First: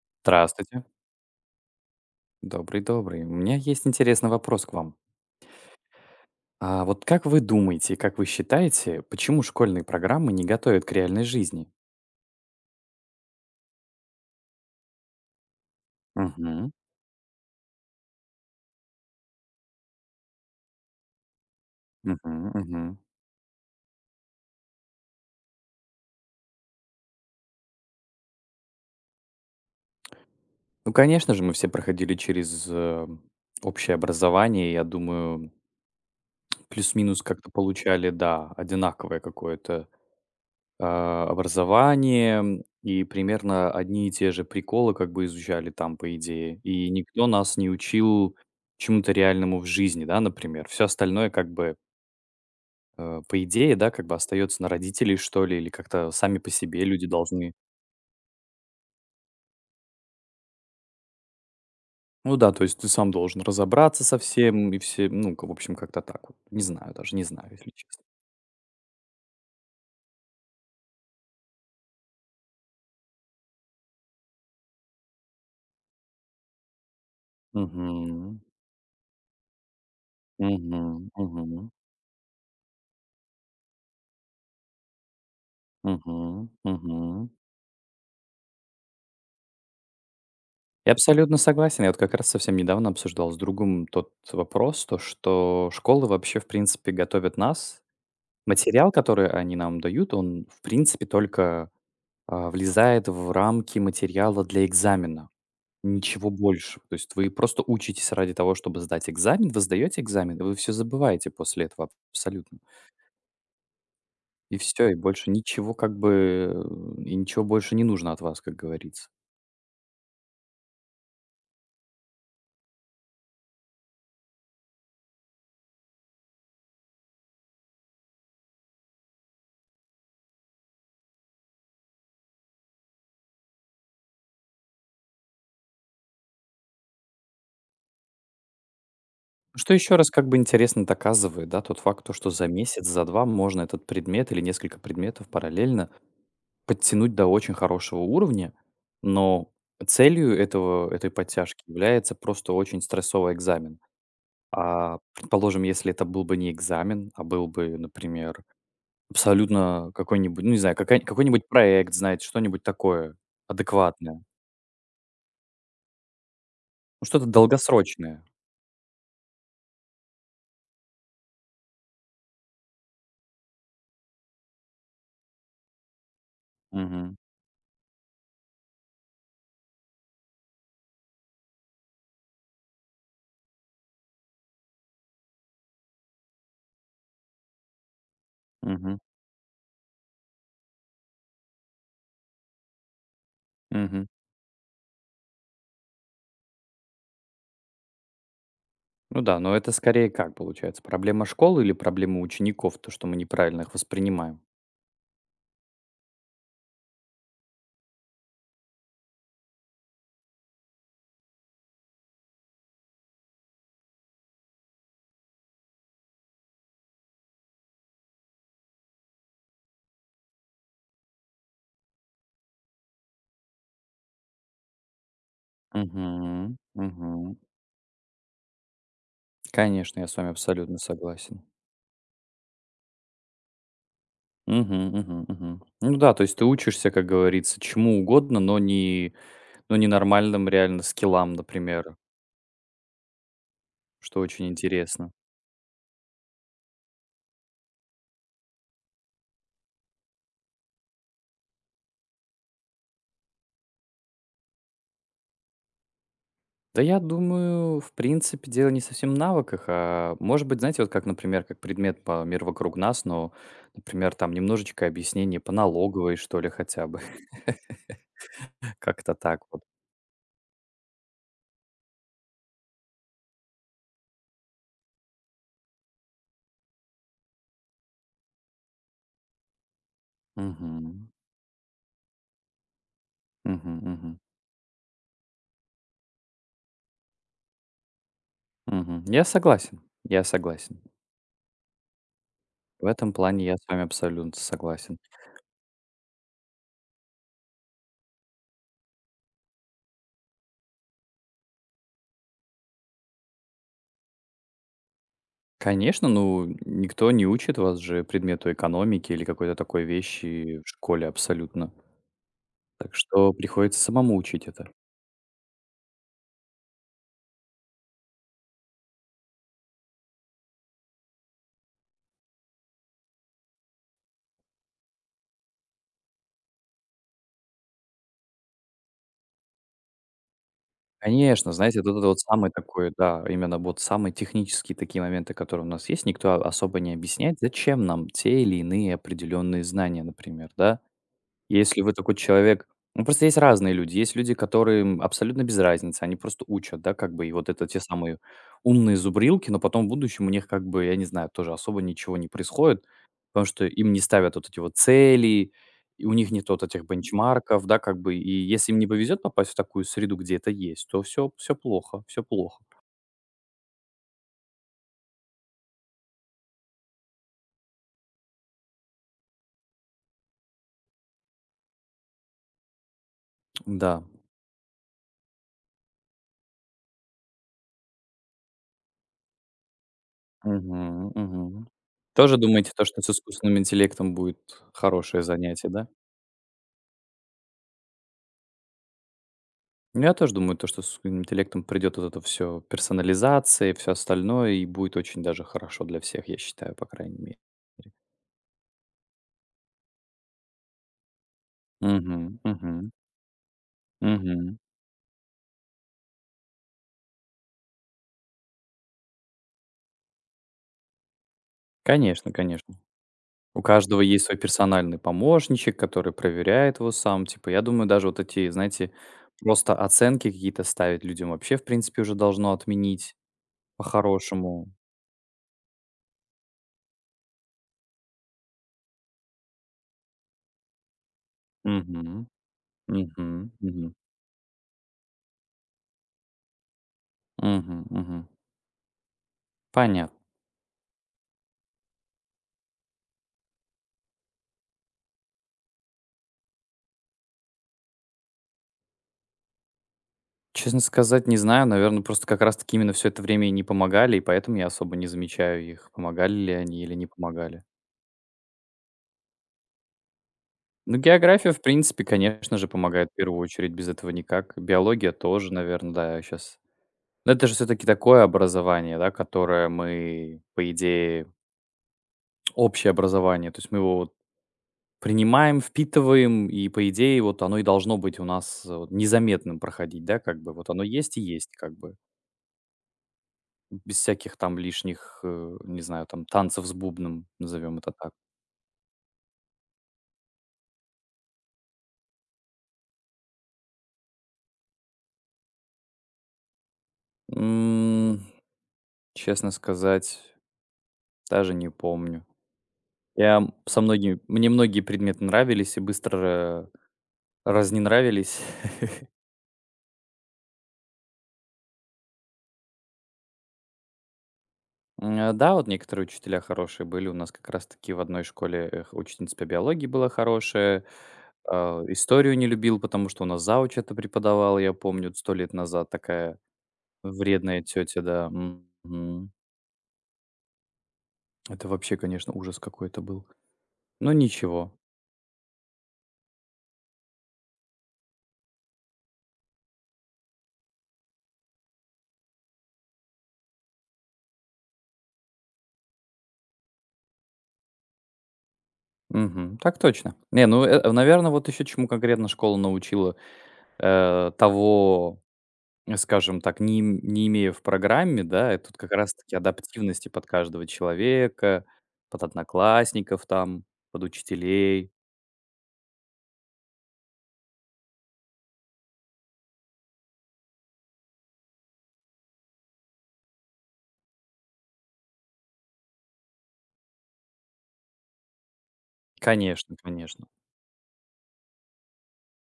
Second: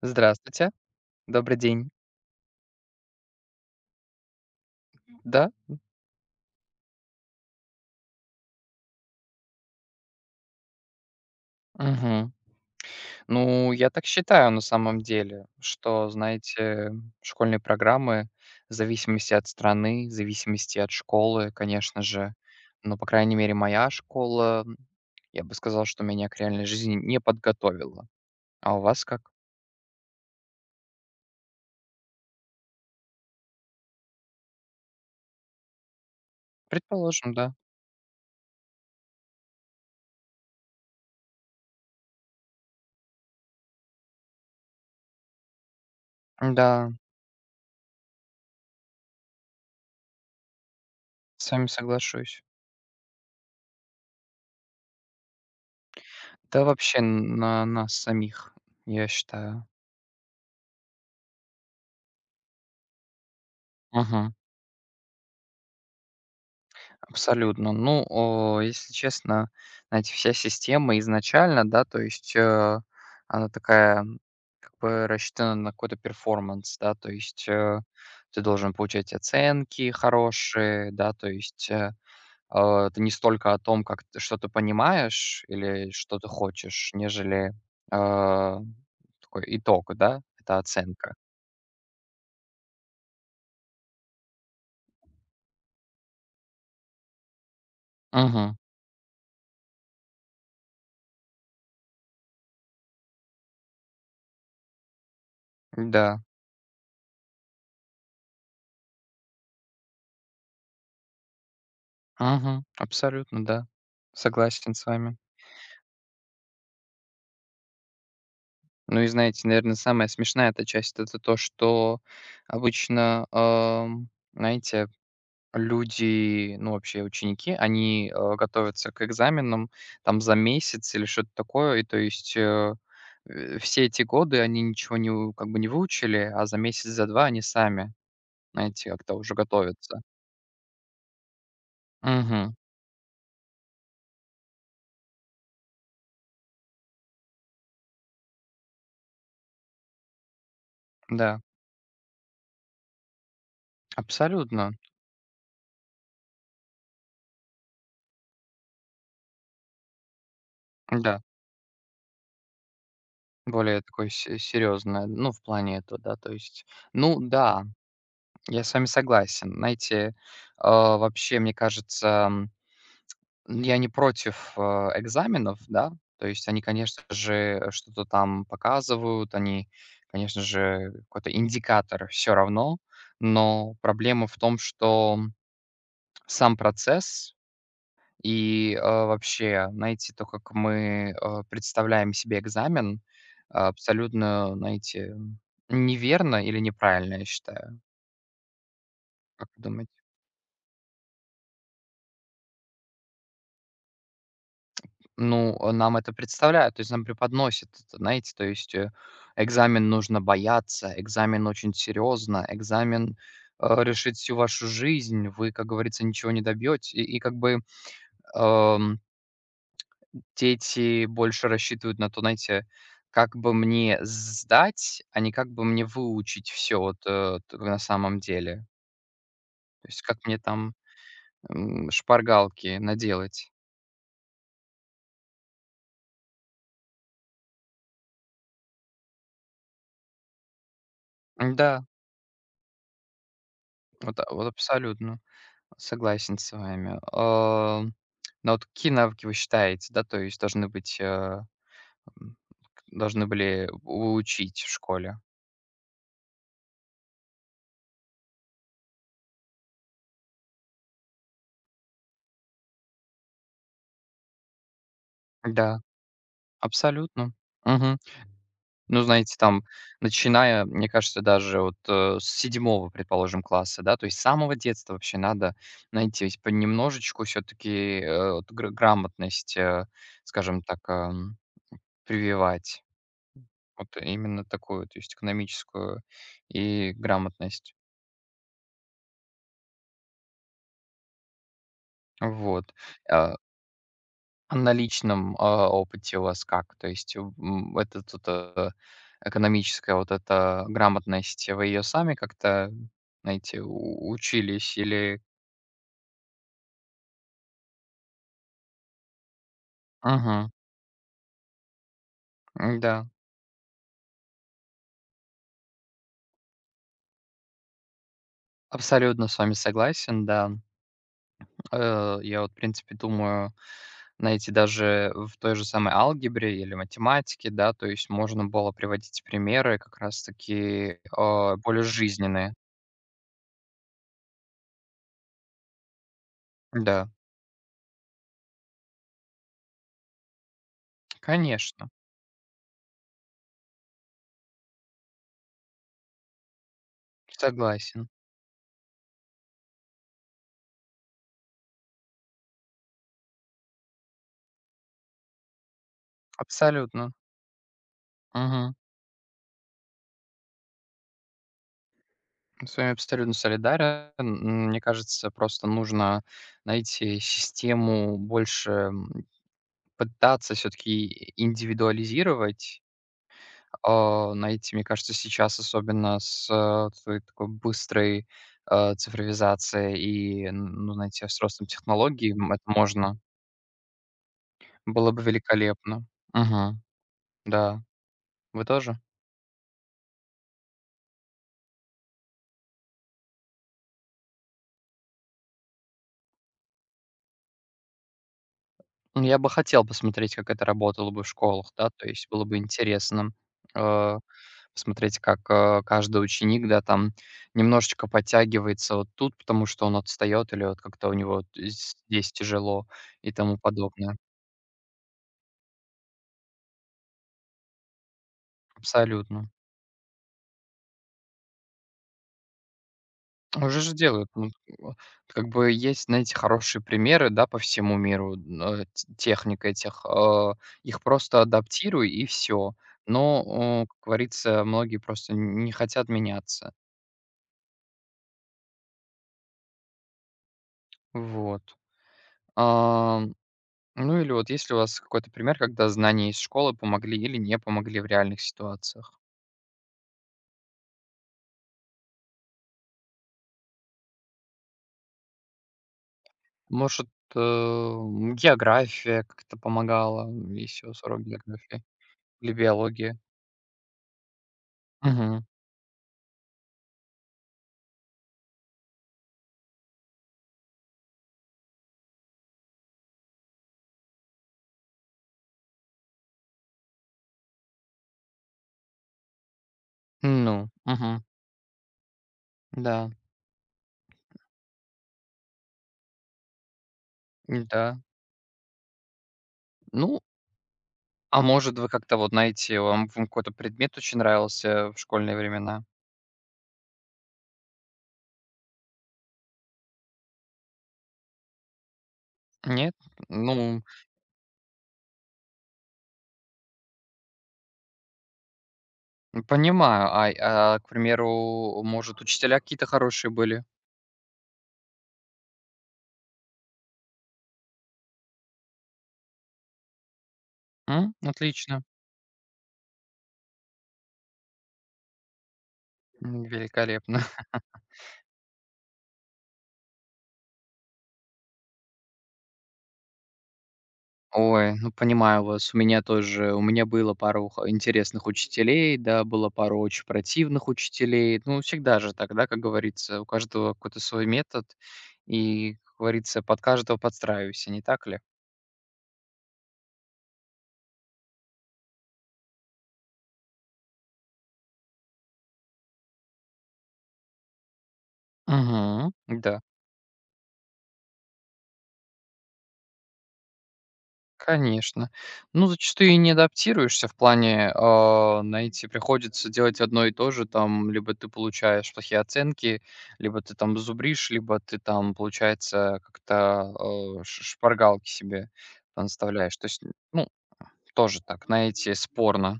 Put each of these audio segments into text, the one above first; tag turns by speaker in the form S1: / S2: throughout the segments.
S1: Здравствуйте,
S2: Здравствуйте.
S1: добрый день.
S2: Добрый-добрый. У меня есть интересный вопрос к вам.
S1: Да?
S2: А вот как вы думаете, как вы считаете, почему школьные программы не готовят к реальной жизни?
S1: Мгм. Ну, я так считаю на самом деле, что,
S2: Мгм.
S1: знаете, школьные программы в зависимости от страны, в зависимости от школы, конечно же.
S2: Мгм. Мгм.
S1: Но, по крайней мере, моя школа, я бы сказал, что меня к реальной жизни не подготовила. А у вас как?
S2: Ну, конечно же, мы все проходили через, общее образование. Я думаю, плюс-минус
S1: Предположим,
S2: как-то
S1: да.
S2: получали, да, одинаковое какое-то образование, и примерно одни и те же приколы как бы изучали там, по идее. И
S1: Да,
S2: никто нас не учил чему-то реальному в жизни, да, например. Все остальное как
S1: с вами
S2: бы,
S1: соглашусь.
S2: по идее, да, как бы остается на родителей, что ли, или как-то сами по
S1: Да
S2: себе
S1: вообще
S2: люди должны.
S1: на нас самих, я считаю.
S2: Ну да, то есть ты сам должен разобраться со
S1: Мгм.
S2: всем и все, ну, в общем, как-то так вот. Не знаю даже, не знаю, если
S1: Абсолютно.
S2: честно.
S1: Ну, если честно, знаете, вся система изначально, да, то есть она такая, как бы рассчитана на какой-то перформанс, да, то есть
S2: Мгм.
S1: ты должен получать оценки
S2: Мгм.
S1: хорошие, да, то
S2: Мгм.
S1: есть это не столько о том, как ты, что ты понимаешь или что
S2: Мгм.
S1: ты хочешь,
S2: Мгм.
S1: нежели а, такой итог, да, это
S2: Я
S1: оценка.
S2: абсолютно согласен. Я вот как раз совсем недавно обсуждал с другом тот вопрос, то что школы вообще, в принципе, готовят нас.
S1: Угу,
S2: Материал, который они нам дают, он, в принципе, только, влезает в рамки материала для экзамена.
S1: да,
S2: Ничего больше. То есть вы просто учитесь ради того, чтобы сдать экзамен, вы сдаете экзамен, и вы все забываете после этого абсолютно.
S1: угу, абсолютно, да,
S2: И
S1: согласен с
S2: все, и
S1: вами.
S2: больше ничего как бы, и ничего больше не нужно от вас, как
S1: Ну и
S2: говорится.
S1: знаете, наверное, самая смешная эта часть — это то, что обычно, знаете, люди, ну, вообще ученики, они, готовятся к экзаменам там за месяц или что-то такое. И то есть, все эти годы они ничего не у как бы не выучили, а за месяц, за 2 они сами, знаете, как-то уже
S2: Ну, что еще
S1: готовятся.
S2: раз как бы интересно доказывает, да, тот факт, то, что за
S1: Угу.
S2: месяц, за 2 можно этот предмет или несколько предметов параллельно подтянуть до очень хорошего уровня, но целью этого этой
S1: Да,
S2: подтяжки является просто очень стрессовый экзамен.
S1: абсолютно.
S2: А, предположим, если это был бы не экзамен, а был бы, например, абсолютно какой-нибудь, ну, не знаю, какая
S1: Да,
S2: какой-нибудь проект, знаете, что-нибудь такое
S1: более такой
S2: адекватное,
S1: серьезное, ну, в плане этого, да, то есть.
S2: ну,
S1: Ну
S2: что-то
S1: да.
S2: долгосрочное.
S1: Я с вами согласен. Знаете, вообще, мне кажется, я не против, экзаменов, да. То есть они, конечно
S2: Мгм,
S1: же, что-то там показывают, они, конечно же, какой-то индикатор. Все равно. Но проблема в том, что сам процесс и,
S2: мгм,
S1: вообще, знаете, то, как мы, представляем себе экзамен,
S2: мгм.
S1: абсолютно, знаете, неверно или неправильно, я считаю.
S2: Ну да,
S1: Как
S2: но
S1: вы
S2: это
S1: думаете?
S2: скорее как получается? Проблема школы или проблема учеников, то, что мы неправильно их воспринимаем?
S1: Ну, нам это представляют, то есть нам преподносят, это, знаете, то есть, экзамен нужно бояться, экзамен очень серьезно, экзамен, решит всю вашу жизнь, вы, как говорится, ничего не добьете и как бы, эм, дети больше рассчитывают на то, знаете, как бы мне сдать, а не как бы мне выучить
S2: Угу,
S1: все вот,
S2: угу.
S1: э, т на самом деле. То
S2: Конечно,
S1: есть
S2: я с
S1: как
S2: вами
S1: мне там,
S2: абсолютно согласен.
S1: шпаргалки наделать.
S2: Угу, угу, угу. Ну да, то есть ты учишься, как говорится, чему угодно, но не нормальным реально скиллам,
S1: Да,
S2: например,
S1: вот,
S2: что
S1: а, вот
S2: очень интересно.
S1: абсолютно. Согласен с вами. Но вот какие навыки вы считаете, да, то есть должны быть, м, должны были у учить в школе?
S2: Да я думаю, в принципе, дело не совсем в навыках, а может быть, знаете, вот как, например, как предмет по мир вокруг нас, но, например, там немножечко объяснение по
S1: Да,
S2: налоговой, что ли, хотя бы.
S1: абсолютно. Мгм. Ну,
S2: Как-то
S1: знаете,
S2: так вот.
S1: там, начиная, мне кажется, даже вот, с седьмого, предположим, класса, да, то есть с самого детства вообще надо, знаете, ведь понемножечку все-таки, вот грамотность, скажем так,
S2: Мгм.
S1: прививать.
S2: Мгм,
S1: Вот
S2: мгм,
S1: именно такую, то есть экономическую и грамотность.
S2: мгм. Я согласен, я согласен.
S1: Вот.
S2: В этом
S1: А,
S2: плане я с вами абсолютно
S1: а на
S2: согласен.
S1: личном, опыте у вас как? То есть, это тут, экономическая вот эта грамотность, вы ее сами как-то, знаете, у учились или...
S2: Конечно, ну, никто не учит вас же предмету экономики или какой-то такой
S1: Мгм.
S2: вещи в школе абсолютно. Так
S1: М-да,
S2: что приходится самому учить это.
S1: абсолютно с вами согласен, да. Я вот, в принципе, думаю, знаете, даже в той же самой алгебре или математике, да, то есть можно было приводить примеры как раз таки,
S2: Конечно, знаете,
S1: более
S2: вот это вот самый
S1: жизненные.
S2: такой, да, именно вот самые технические такие моменты, которые у нас есть, никто особо не
S1: Да,
S2: объясняет, зачем нам те или иные определенные знания, например, да? Если
S1: конечно,
S2: вы такой человек ну, просто есть разные люди. Есть люди, которым абсолютно без разницы, они просто учат, да, как бы, и вот это те
S1: согласен.
S2: самые умные зубрилки, но потом в будущем у них, как бы, я не знаю, тоже особо ничего не происходит, потому что им не ставят вот эти вот цели, и у них нет вот этих
S1: Абсолютно.
S2: бенчмарков, да, как бы. И если
S1: Мгм.
S2: им не повезет попасть в такую среду, где это есть, то все, все плохо, все плохо.
S1: С вами абсолютно солидарен. Мне кажется, просто нужно найти систему больше, пытаться все таки индивидуализировать.
S2: Да.
S1: Найти, мне кажется, сейчас, особенно с, той такой быстрой, цифровизацией и, н ну,
S2: Мгм,
S1: знаете, с ростом
S2: мгм.
S1: технологий,
S2: Тоже
S1: это
S2: думаете, то, что с
S1: можно.
S2: искусственным интеллектом будет
S1: Было
S2: хорошее
S1: бы
S2: занятие, да?
S1: великолепно. Мгм. Да. Вы тоже?
S2: Ну, я тоже думаю, то, что с искусственным интеллектом придет вот это все персонализация и все остальное, и будет очень даже хорошо для всех, я считаю, по крайней мере.
S1: Ну, я бы хотел посмотреть, как это работало бы в школах, да, то
S2: Мгм,
S1: есть было бы
S2: мгм,
S1: интересно, э,
S2: мгм.
S1: посмотреть, как, каждый ученик, да, там немножечко подтягивается вот тут, потому что он отстает, или вот как-то у него з
S2: Конечно,
S1: здесь
S2: конечно.
S1: тяжело и тому
S2: У каждого
S1: подобное.
S2: есть свой персональный помощничек, который проверяет его сам. Типа, я думаю, даже вот эти, знаете,
S1: Абсолютно.
S2: просто оценки какие-то ставить людям вообще, в принципе, уже должно отменить
S1: Уже же делают. Ну,
S2: по-хорошему.
S1: как бы есть, знаете, хорошие примеры, да, по всему миру, н э, т техник этих, их просто адаптируй
S2: Мгм,
S1: и все.
S2: мгм,
S1: Но,
S2: мгм,
S1: как говорится, многие просто не хотят меняться.
S2: мгм, мгм. Понятно.
S1: Вот. Ам, ну или вот есть ли у вас какой-то пример, когда знания из школы помогли или не помогли в реальных ситуациях?
S2: Честно сказать, не знаю. Наверное, просто как раз таки именно все это время и не помогали, и поэтому я особо не замечаю их, помогали ли они или не
S1: Может, э,
S2: помогали.
S1: география как-то помогала, есть у
S2: Ну,
S1: вас урок
S2: география, в
S1: географии
S2: принципе,
S1: или
S2: конечно же, помогает в
S1: биология?
S2: первую очередь, без этого никак. Биология
S1: Мгм.
S2: тоже, наверное, да, сейчас. Но это же все таки такое образование, да, которое мы, по идее, общее образование. То есть мы его вот принимаем, впитываем, и, по идее, вот оно и должно быть у нас вот незаметным проходить, да, как бы.
S1: Ну,
S2: Вот оно есть и
S1: мгм.
S2: есть как бы.
S1: Да,
S2: Без всяких там лишних, не знаю, там танцев с бубном, назовем это
S1: да.
S2: так.
S1: Ну, а может, вы как-то вот знаете, вам какой-то предмет очень нравился в школьные времена?
S2: М, честно сказать, даже не помню.
S1: Нет?
S2: Я со
S1: Ну,
S2: многими мне многие предметы нравились и быстро разненравились.
S1: понимаю. К примеру, может, учителя какие-то хорошие были?
S2: М, да, вот некоторые учителя хорошие были. У нас как раз таки в одной школе, ученица по биологии была хорошая.
S1: М?
S2: А,
S1: Отлично.
S2: историю не любил, потому что у нас зауч это преподавала, я помню, 100 лет назад такая
S1: М, великолепно.
S2: вредная тетя, да. Мгм. Это вообще, конечно, ужас какой-то был. Ну ничего.
S1: Ой, ну понимаю вас. У меня тоже, у меня было пару интересных учителей, да, было пару очень противных учителей. Ну, всегда же так, да, как говорится, у каждого какой-то свой метод. И, как говорится, под каждого подстраивайся, не так ли?
S2: Мгм. Так точно. Не, ну, наверное, вот еще чему конкретно школа научила, э, того, скажем так, не имея в программе, да, это тут как
S1: Угу,
S2: раз таки
S1: да.
S2: адаптивности под каждого человека, под одноклассников там, под учителей.
S1: Конечно. Ну, зачастую и не адаптируешься в плане, знаете, приходится делать одно и то же, там, либо ты получаешь плохие оценки, либо ты там зубришь, либо ты там, получается, как-то, шпаргалки себе наставляешь. То
S2: Конечно,
S1: есть,
S2: конечно.
S1: ну, тоже так, знаете, спорно.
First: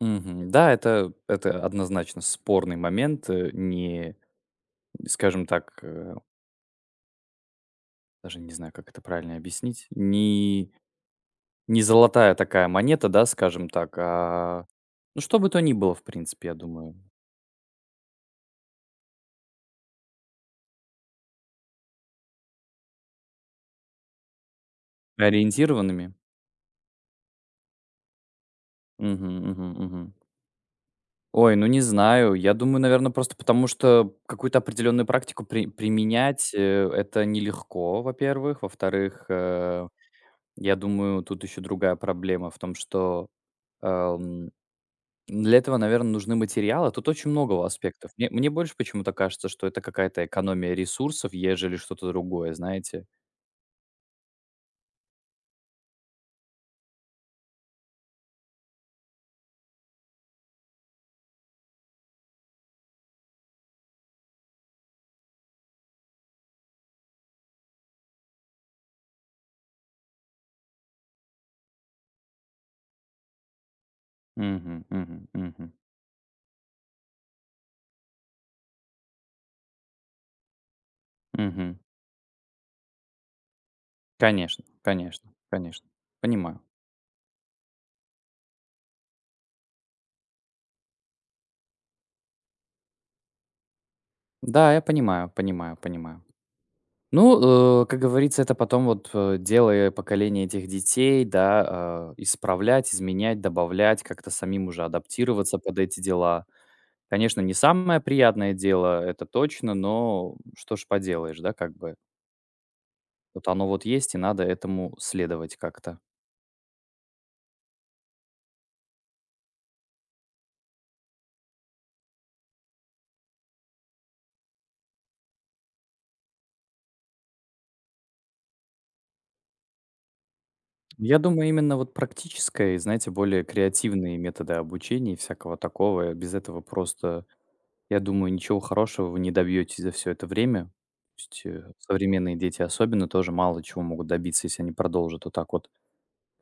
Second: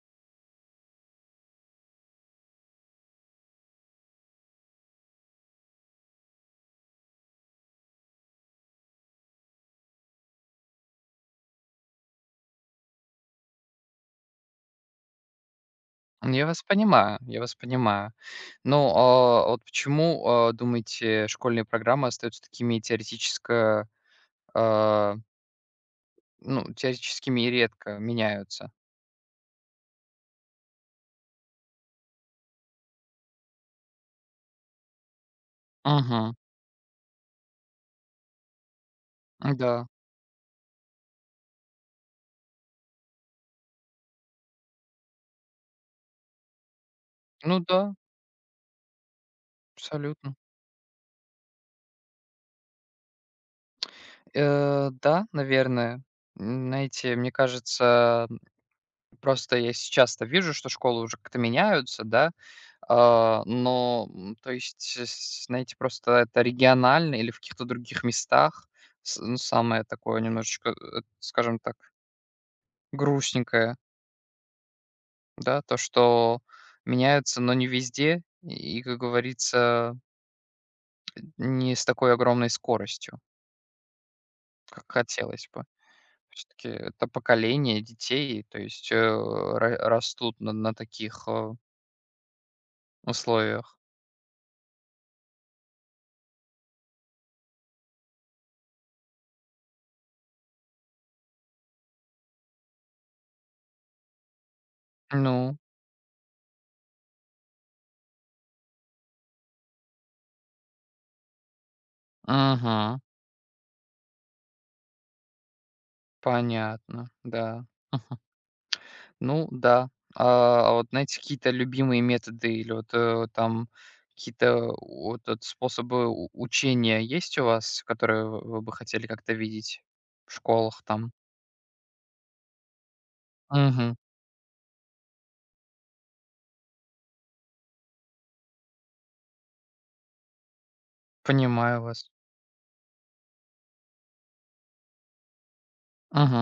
S2: Мгм. Да, это однозначно спорный момент, э, не, скажем так, даже не знаю, как это правильно объяснить, не Не золотая такая монета, да, скажем так, ну, что бы то ни было, в
S1: Ну, я
S2: принципе, я
S1: вас
S2: думаю.
S1: понимаю, я вас понимаю. Ну, а вот почему, думаете, школьные программы остаются такими а,
S2: Ориентированными?
S1: ну, теоретическими и редко меняются?
S2: Мгм, мгм, мгм. Ой, ну, не знаю. Я думаю, наверное, просто потому, что какую-то определенную практику
S1: Мгм.
S2: применять, это нелегко, во-первых. Во-вторых,
S1: Да.
S2: я думаю, тут еще другая проблема в том, что, эм, для этого, наверное, нужны материалы. Тут очень
S1: Ну
S2: много
S1: да,
S2: аспектов. Мне больше почему-то кажется, что это какая-то
S1: абсолютно.
S2: экономия ресурсов, ежели что-то другое, знаете?
S1: Да, наверное. Знаете, мне кажется, просто я сейчас-то вижу, что школы уже как-то меняются, да. Но, то есть, э, с знаете, просто это регионально или в каких-то других местах. С Ну, самое такое немножечко, скажем так, грустненькое,
S2: Мгм, мгм,
S1: да,
S2: мгм,
S1: то, что меняются, но не везде и, как говорится,
S2: мгм.
S1: не с такой огромной скоростью,
S2: Конечно,
S1: как
S2: конечно,
S1: хотелось бы.
S2: конечно.
S1: Все
S2: Понимаю.
S1: таки это поколение детей, то есть, э, ра растут на таких, условиях.
S2: Да, я понимаю, понимаю, понимаю. Ну, как говорится, это потом вот дело поколения этих детей, да, исправлять, изменять, добавлять, как-то самим уже
S1: Ну,
S2: адаптироваться под эти дела. Конечно, не самое приятное дело, это точно, но что ж поделаешь, да, как бы.
S1: мгм,
S2: Вот оно вот есть, и надо этому следовать как-то.
S1: понятно, да. Ну да. А вот знаете, какие-то любимые методы или вот, там какие-то вот от способы у учения есть у вас, которые вы бы хотели как-то видеть в школах там?
S2: Я думаю, именно вот практическое и, знаете, более
S1: Мгм.
S2: креативные методы обучения и всякого такого. Без этого просто, я думаю, ничего хорошего вы не добьетесь за все это время. То есть
S1: Понимаю вас.
S2: современные дети особенно тоже мало чего могут добиться, если они продолжат вот так вот,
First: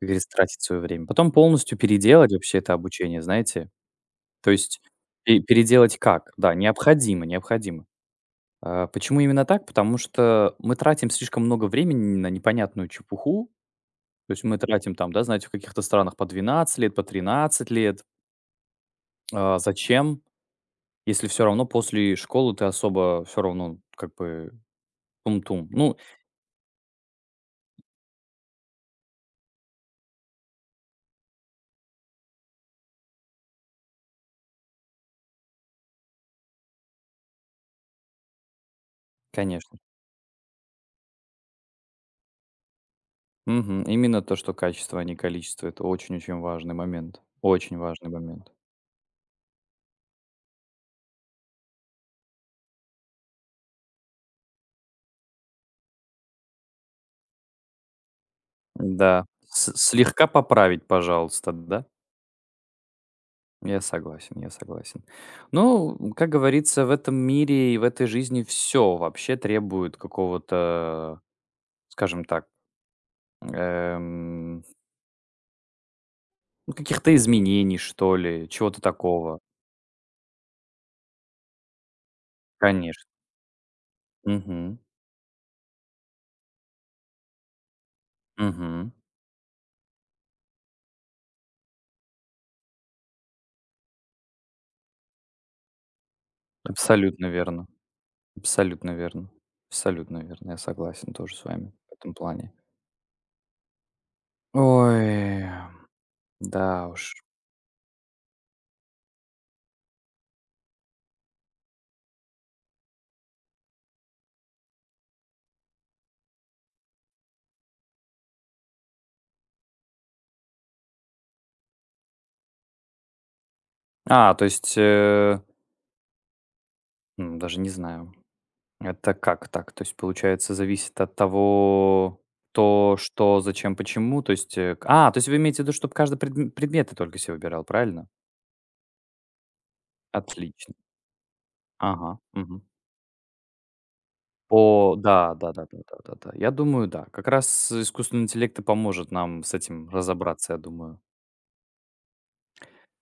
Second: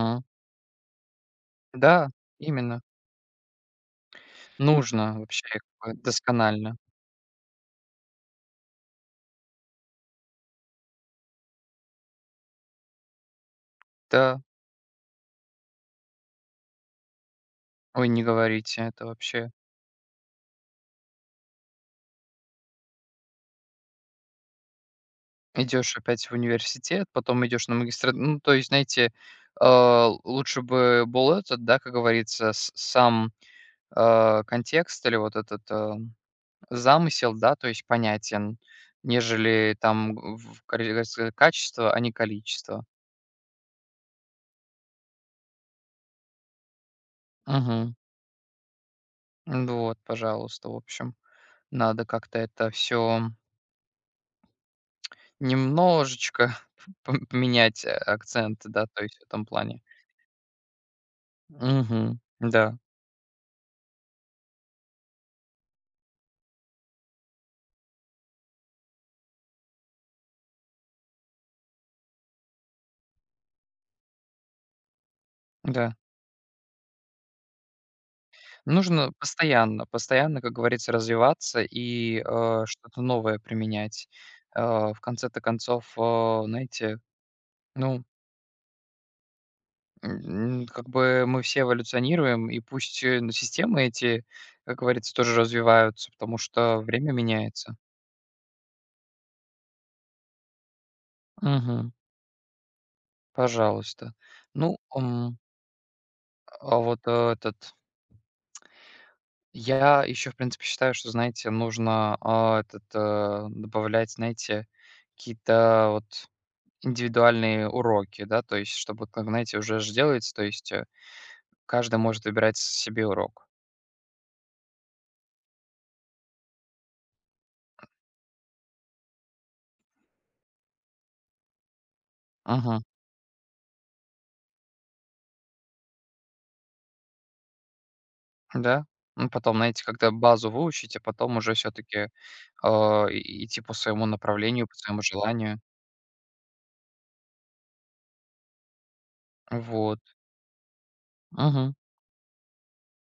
S2: как говорится, тратить свое время. Потом полностью
S1: Да,
S2: переделать вообще это
S1: именно.
S2: обучение, знаете. То есть
S1: Нужно вообще как
S2: переделать
S1: бы
S2: как? Да,
S1: досконально.
S2: необходимо, необходимо. А, почему именно так? Потому что мы тратим слишком много времени на непонятную чепуху, то
S1: Да.
S2: есть мы тратим там, да, знаете, в каких-то странах по 12 лет, по 13 лет.
S1: Ой, не говорите, это вообще.
S2: А, зачем, если все равно после школы ты особо все равно как бы тум-тум?
S1: Идешь
S2: Ну,
S1: опять в университет, потом идешь на магистра. Ну, то есть, знаете, лучше бы был этот, да, как говорится, с сам, контекст или вот этот, замысел, да, то есть понятен,
S2: конечно.
S1: нежели там как говорится, качество, а не количество.
S2: Мгм. Именно то, что качество, а не количество. Это очень-очень важный момент. Очень
S1: Мгм.
S2: важный момент.
S1: Ну вот, пожалуйста, в общем, надо как-то это все немножечко п поменять акцент, да, то есть в
S2: Да.
S1: этом
S2: С
S1: плане.
S2: слегка поправить, пожалуйста, да?
S1: Мгм. Да,
S2: Я согласен, я согласен. Ну, как говорится, в этом мире и в этой жизни все вообще требует какого-то, скажем так, эм
S1: да.
S2: Ну, каких-то изменений, что ли, чего-то
S1: Нужно
S2: такого.
S1: постоянно, постоянно, как говорится, развиваться и, что-то
S2: Конечно.
S1: новое применять.
S2: Мгм.
S1: В конце-то концов, знаете, ну,
S2: Мгм.
S1: как бы мы все эволюционируем, и пусть, ну, системы эти, как говорится, тоже развиваются, потому что время
S2: Абсолютно верно.
S1: меняется.
S2: Абсолютно верно. Абсолютно верно. Я согласен тоже с вами
S1: Мгм.
S2: в этом плане.
S1: Пожалуйста. Ну, м,
S2: Ой, да
S1: а вот,
S2: уж.
S1: э, этот я еще, в принципе, считаю, что, знаете, нужно, добавлять, знаете, какие-то вот индивидуальные уроки, да, то есть, чтобы, вот, как знаете, уже ж делается, то есть, каждый может выбирать себе урок.
S2: А, то есть, э, м, даже не знаю. Это как так? То есть, получается, зависит от того,
S1: Мгм.
S2: то, что, зачем, почему. То есть, то есть вы имеете в виду, чтобы каждый предмет ты только себе выбирал, правильно?
S1: Да. Ну, потом, знаете, когда базу
S2: Отлично.
S1: выучите, потом уже все-таки,
S2: Ага. Мгм.
S1: а, идти по своему направлению, по
S2: О
S1: своему
S2: да,
S1: желанию.
S2: да-да-да-да-да-да. Я думаю, да. Как раз искусственный интеллект и поможет нам с этим
S1: Вот.
S2: разобраться, я думаю.
S1: Мгм.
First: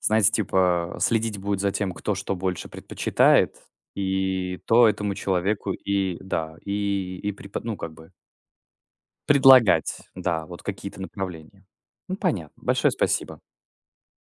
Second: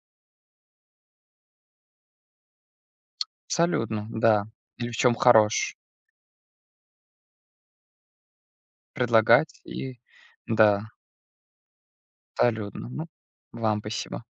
S2: Знаете, типа, следить будет за тем, кто что больше предпочитает,
S1: Абсолютно, да.
S2: и то
S1: Или в
S2: этому
S1: чем
S2: человеку
S1: хорош?
S2: и да, и препо ну, как бы
S1: Предлагать и
S2: предлагать, да, вот
S1: да,
S2: какие-то направления. Ну, понятно.
S1: абсолютно.
S2: Большое
S1: Ну,
S2: спасибо.
S1: вам спасибо.